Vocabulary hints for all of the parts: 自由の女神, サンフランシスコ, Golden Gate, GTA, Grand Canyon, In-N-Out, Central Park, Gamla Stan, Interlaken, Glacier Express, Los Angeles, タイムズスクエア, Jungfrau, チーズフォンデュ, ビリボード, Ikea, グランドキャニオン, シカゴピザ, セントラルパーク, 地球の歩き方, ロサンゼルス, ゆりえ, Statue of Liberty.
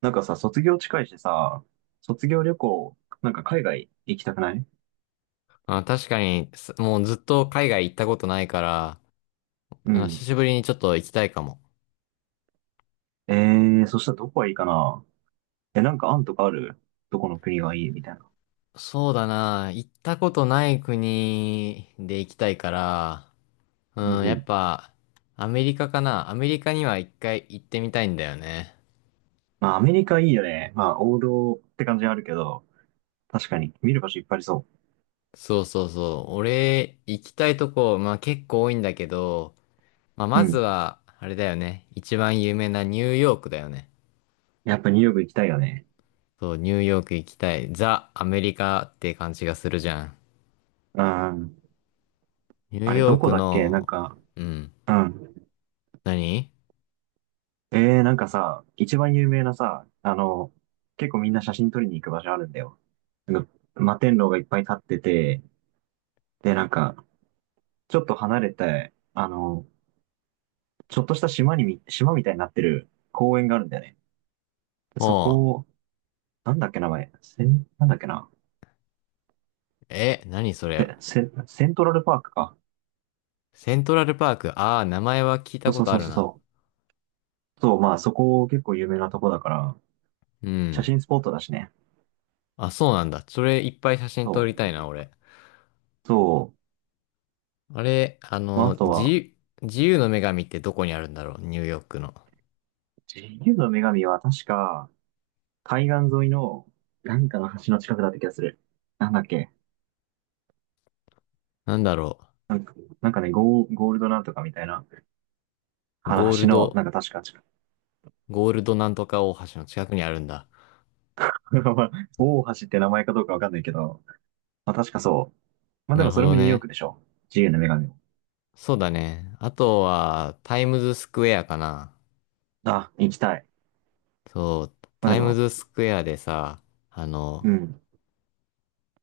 なんかさ、卒業近いしさ、卒業旅行、なんか海外行きたくない。あ、確かに、すもうずっと海外行ったことないから、うあ、久ん。しぶりにちょっと行きたいかも。えそしたらどこがいいかな？え、なんか案とかある？どこの国がいいみたいな。そうだな、行ったことない国で行きたいから、うんうん、うやん。っぱ、アメリカかな。アメリカには一回行ってみたいんだよね。まあ、アメリカいいよね。まあ、王道って感じはあるけど、確かに見る場所いっぱいありそそうそうそう。俺、行きたいとこ、まあ結構多いんだけど、まあう。うまずん。は、あれだよね。一番有名なニューヨークだよね。やっぱニューヨーク行きたいよね。そう、ニューヨーク行きたい。ザ・アメリカって感じがするじゃん。うん。ニューあれ、どヨーこクだっけなんの、か。うん。うん。何。なんかさ、一番有名なさ、結構みんな写真撮りに行く場所あるんだよ。なんか摩天楼がいっぱい立ってて、で、なんか、ちょっと離れて、ちょっとした島みたいになってる公園があるんだよね。そおこう。を、なんだっけ名前、なんだっけな、え、何それ。セントラルパークか。セントラルパーク。ああ、名前は聞いそたうこそうとそあうるそうな。そう。そう、まあそこ結構有名なとこだから、う写ん。真スポットだしね。あ、そうなんだ。それいっぱい写真撮そりたいう。な、俺。そう。あれ、あまああの、と自は、由、自由の女神ってどこにあるんだろう、ニューヨークの。自由の女神は確か、海岸沿いの、なんかの橋の近くだった気がする。なんだっけ。なんだろなんか、なんかね、ゴールドなんとかみたいな、う。あのゴー橋ルの、なド、んか確か。 ゴールドなんとか大橋の近くにあるんだ。まあ大橋って名前かどうかわかんないけど、まあ確かそう。まあでなるもそほれもどニューヨークね。でしょ。自由の女神も。そうだね。あとは、タイムズスクエアかな。あ、行きたい。そう、まあタでイムも、ズスクエアでさ、あの、うん。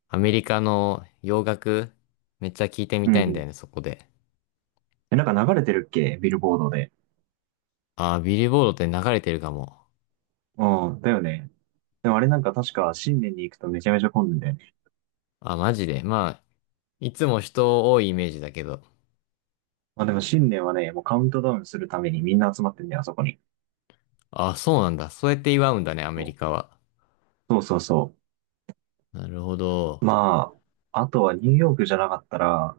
アメリカの洋楽、めっちゃ聞いてみうん、たいんうだん。よね、そこで。え、なんか流れてるっけビルボードで。ああ、ビリボードって流れてるかも。うん、だよね。でもあれなんか確か新年に行くとめちゃめちゃ混んでんだよね。あ、マジで。まあ、いつも人多いイメージだけど。まあでも新年はね、もうカウントダウンするためにみんな集まってんだよ、あそこに。あ、そうなんだ。そうやって祝うんだね、アメリそカは。う。そうそうそなるほう。ど。まあ、あとはニューヨークじゃなかったら、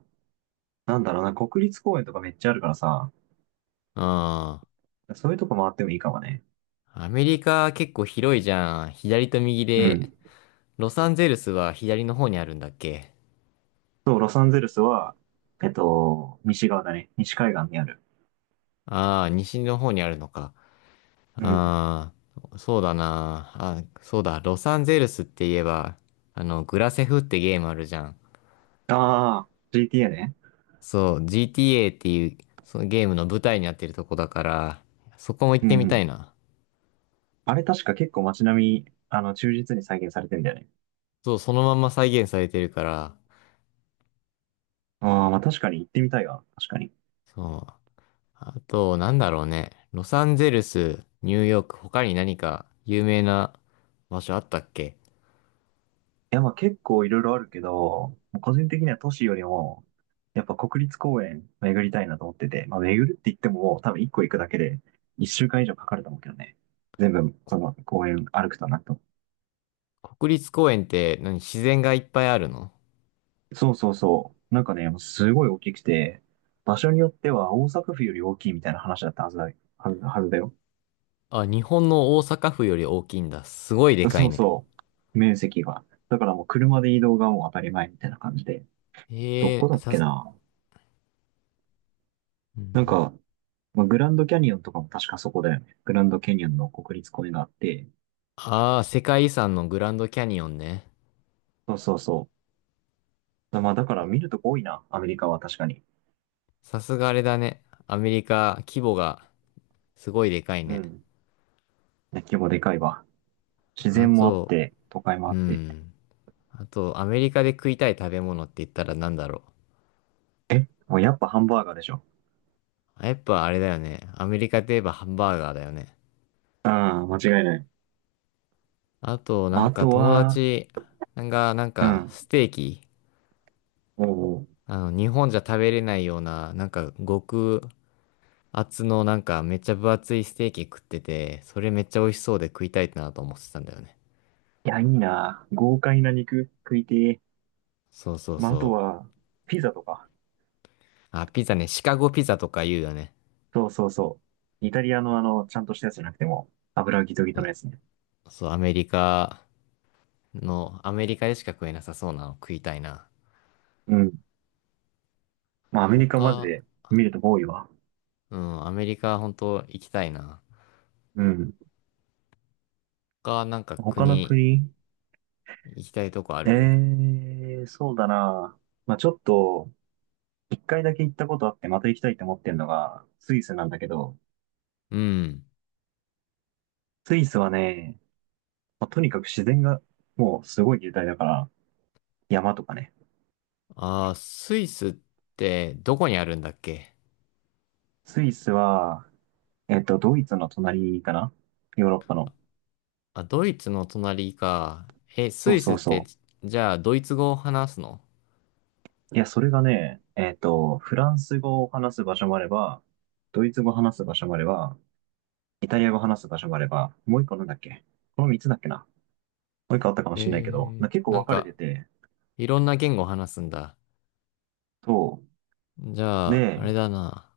なんだろうな、国立公園とかめっちゃあるからさ、うん。アそういうとこ回ってもいいかもね。メリカ結構広いじゃん。左と右うで。ん。ロサンゼルスは左の方にあるんだっけ。そう、ロサンゼルスは、えっと、西側だね。西海岸にある。ああー、西の方にあるのか。うん。ああ、そうだな。あ、そうだ。ロサンゼルスって言えば、あの、グラセフってゲームあるじゃん。ああ、GTA ね。そう、GTA っていう、そのゲームの舞台になってるとこだから、そこも行っうんうてみたん。いな。あれ確か結構街並み、あの、忠実に再現されてんだよね。そう、そのまんま再現されてるから、ああ、まあ確かに行ってみたいわ。確かに。いそう。あと、なんだろうね。ロサンゼルス、ニューヨーク、他に何か有名な場所あったっけ。や、まあ結構いろいろあるけど、個人的には都市よりも、やっぱ国立公園巡りたいなと思ってて、まあ巡るって言ってももう多分1個行くだけで1週間以上かかると思うけどね。全部、その公園歩くとな。と国立公園って何、自然がいっぱいあるの。そうそうそう。なんかね、すごい大きくて、場所によっては大阪府より大きいみたいな話だったはずだ、はずだよ。あ、日本の大阪府より大きいんだ。すごいでかそいうね。そう。面積が。だからもう車で移動がもう当たり前みたいな感じで。どこえだえ、っさけす、なうなんん。か、まあ、グランドキャニオンとかも確かそこだよね。グランドキャニオンの国立公園があって。ああ、世界遺産のグランドキャニオンね。そうそうそう。だまあだから見るとこ多いな、アメリカは確かに。さすがあれだね。アメリカ、規模がすごいでかいうね。ん。ね規模でかいわ。自あ然もあっと、て、都会もあうって。ん。あと、アメリカで食いたい食べ物って言ったらなんだろもうやっぱハンバーガーでしょ。う。やっぱあれだよね。アメリカといえばハンバーガーだよね。うん、間違いない。あと、なまあんあかと友は、達が、なんうか、ん。ステーキ、おお。あの、日本じゃ食べれないような、なんか、極厚の、なんか、めっちゃ分厚いステーキ食ってて、それめっちゃ美味しそうで食いたいなと思ってたんだよね。いや、いいな。豪快な肉食いてえ。そうそうまあ、あとそう。は、ピザとか。あ、ピザね、シカゴピザとか言うよね。そうそうそう。イタリアのあの、ちゃんとしたやつじゃなくても、油ギトギそトのやつね。う、そう、アメリカ、のアメリカでしか食えなさそうなの食いたいな。うん。まあ、アメリカマジ他、で見ると多いわ。うん、アメリカ本当行きたいな。うん。他なんか他の国国、行きたいとこあえる。えー、そうだな。まあ、ちょっと、一回だけ行ったことあって、また行きたいと思ってんのが、スイスなんだけど、うん。スイスはね、まあとにかく自然が、もうすごい雄大だから、山とかね。あー、スイスってどこにあるんだっけ。スイスは、えっと、ドイツの隣かな、ヨーロッパの。あ、ドイツの隣か。え、スそうイスそっうてそじゃあドイツ語を話すの。う。いや、それがね、えっと、フランス語を話す場所もあれば、ドイツ語を話す場所もあれば、イタリア語を話す場所もあれば、もう一個なんだっけ？この三つだっけな、もう一個あったかもしれないけど、えー、な結構なん分かれかてて、いろんな言語を話すんだ。そじう。ゃあ、あで、れだな。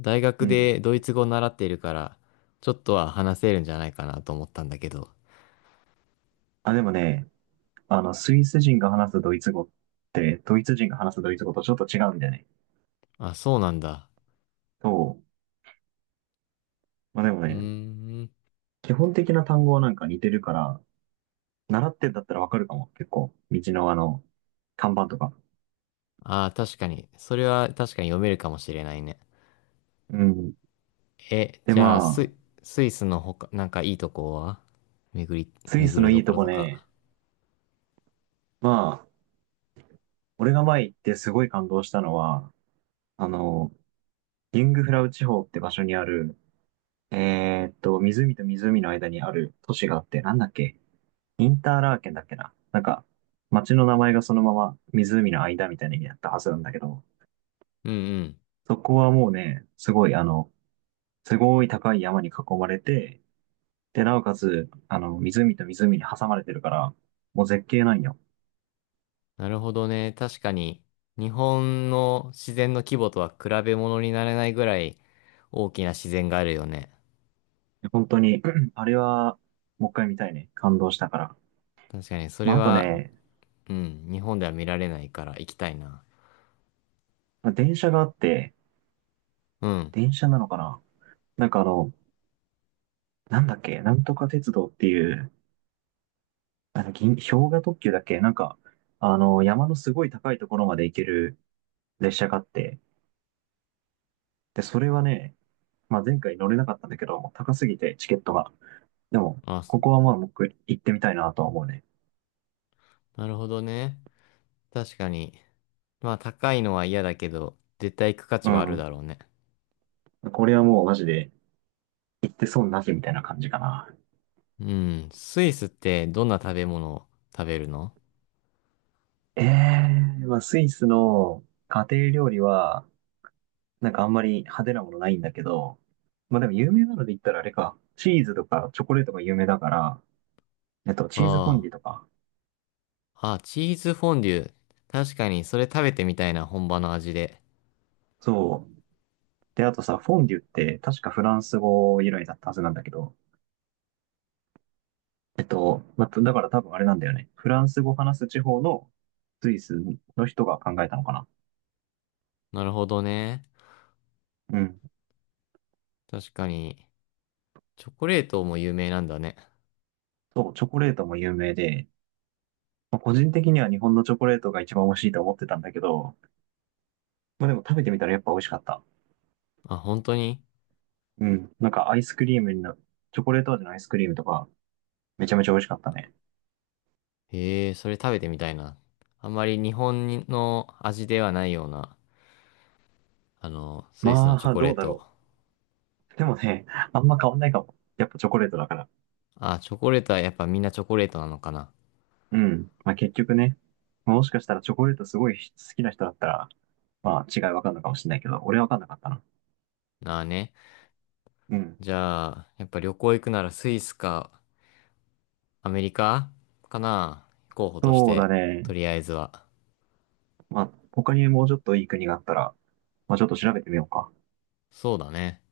大う学ん。でドイツ語を習っているから、ちょっとは話せるんじゃないかなと思ったんだけど。あ、でもね、あの、スイス人が話すドイツ語って、ドイツ人が話すドイツ語とちょっと違うんだよね。あ、そうなんだ。そう。まあでもうーね、ん。基本的な単語はなんか似てるから、習ってんだったらわかるかも、結構。道のあの、看板とか。ああ、確かに。それは確かに読めるかもしれないね。うん。え、で、じゃあ、まス、スイスの他、なんかいいとこは巡り、あ、スイス巡のるいといことろことか。ね、まあ、俺が前行ってすごい感動したのは、あの、ユングフラウ地方って場所にある、えーっと、湖と湖の間にある都市があって、なんだっけ、インターラーケンだっけななんか、町の名前がそのまま湖の間みたいな意味だったはずなんだけど、うんうん。そこはもうね、すごいあの、すごい高い山に囲まれて、で、なおかつ、あの、湖と湖に挟まれてるから、もう絶景なんよ。なるほどね。確かに、日本の自然の規模とは比べ物にならないぐらい大きな自然があるよね。本当に、あれは、もう一回見たいね。感動したから。確かに、それまあ、あとは、ね、うん、日本では見られないから行きたいな。まあ電車があって、うん。電車なのかな、なんかあの、なんだっけ、なんとか鉄道っていう、あの、氷河特急だっけなんか、あの、山のすごい高いところまで行ける列車があって、で、それはね、まあ、前回乗れなかったんだけど、もう高すぎてチケットが。でも、あ、ここはまあ、僕行ってみたいなとは思うね。なるほどね。確かに。まあ高いのは嫌だけど、絶対行く価う値はあるん。だろうね。これはもうマジで、行って損なしみたいな感じかな。うん。スイスってどんな食べ物を食べるの。えまあ、スイスの家庭料理は、なんかあんまり派手なものないんだけど、まあでも有名なので言ったらあれか、チーズとかチョコレートが有名だから、えっと、チーズフォンあデュとあ。か。あ、チーズフォンデュ。確かに、それ食べてみたいな、本場の味で。そう。で、あとさ、フォンデュって確かフランス語由来だったはずなんだけど、えっと、まあ、だから多分あれなんだよね。フランス語話す地方のスイスの人が考えたのかな。なるほどね。うん。確かに、チョコレートも有名なんだね。そう、チョコレートも有名で、まあ個人的には日本のチョコレートが一番美味しいと思ってたんだけど、まあでも食べてみたらやっぱ美味しかった。あ、本当に。うん。なんかアイスクリームにな、チョコレート味のアイスクリームとか、めちゃめちゃ美味しかったね。へえ、それ食べてみたいな。あんまり日本の味ではないような、あの、スイスのまチョあ、コレどーうだト。ろう。でもね、あんま変わんないかも。やっぱチョコレートだから。あ、チョコレートはやっぱみんなチョコレートなのかな。うん。まあ結局ね、もしかしたらチョコレートすごい好きな人だったら、まあ違いわかんのかもしれないけど、俺はわかんなかったな。なあね。うん。じゃあ、やっぱ旅行行くならスイスかアメリカかな、候補としそうだて、とね。りあえずは。まあ他にもうちょっといい国があったら、まあちょっと調べてみようか。そうだね。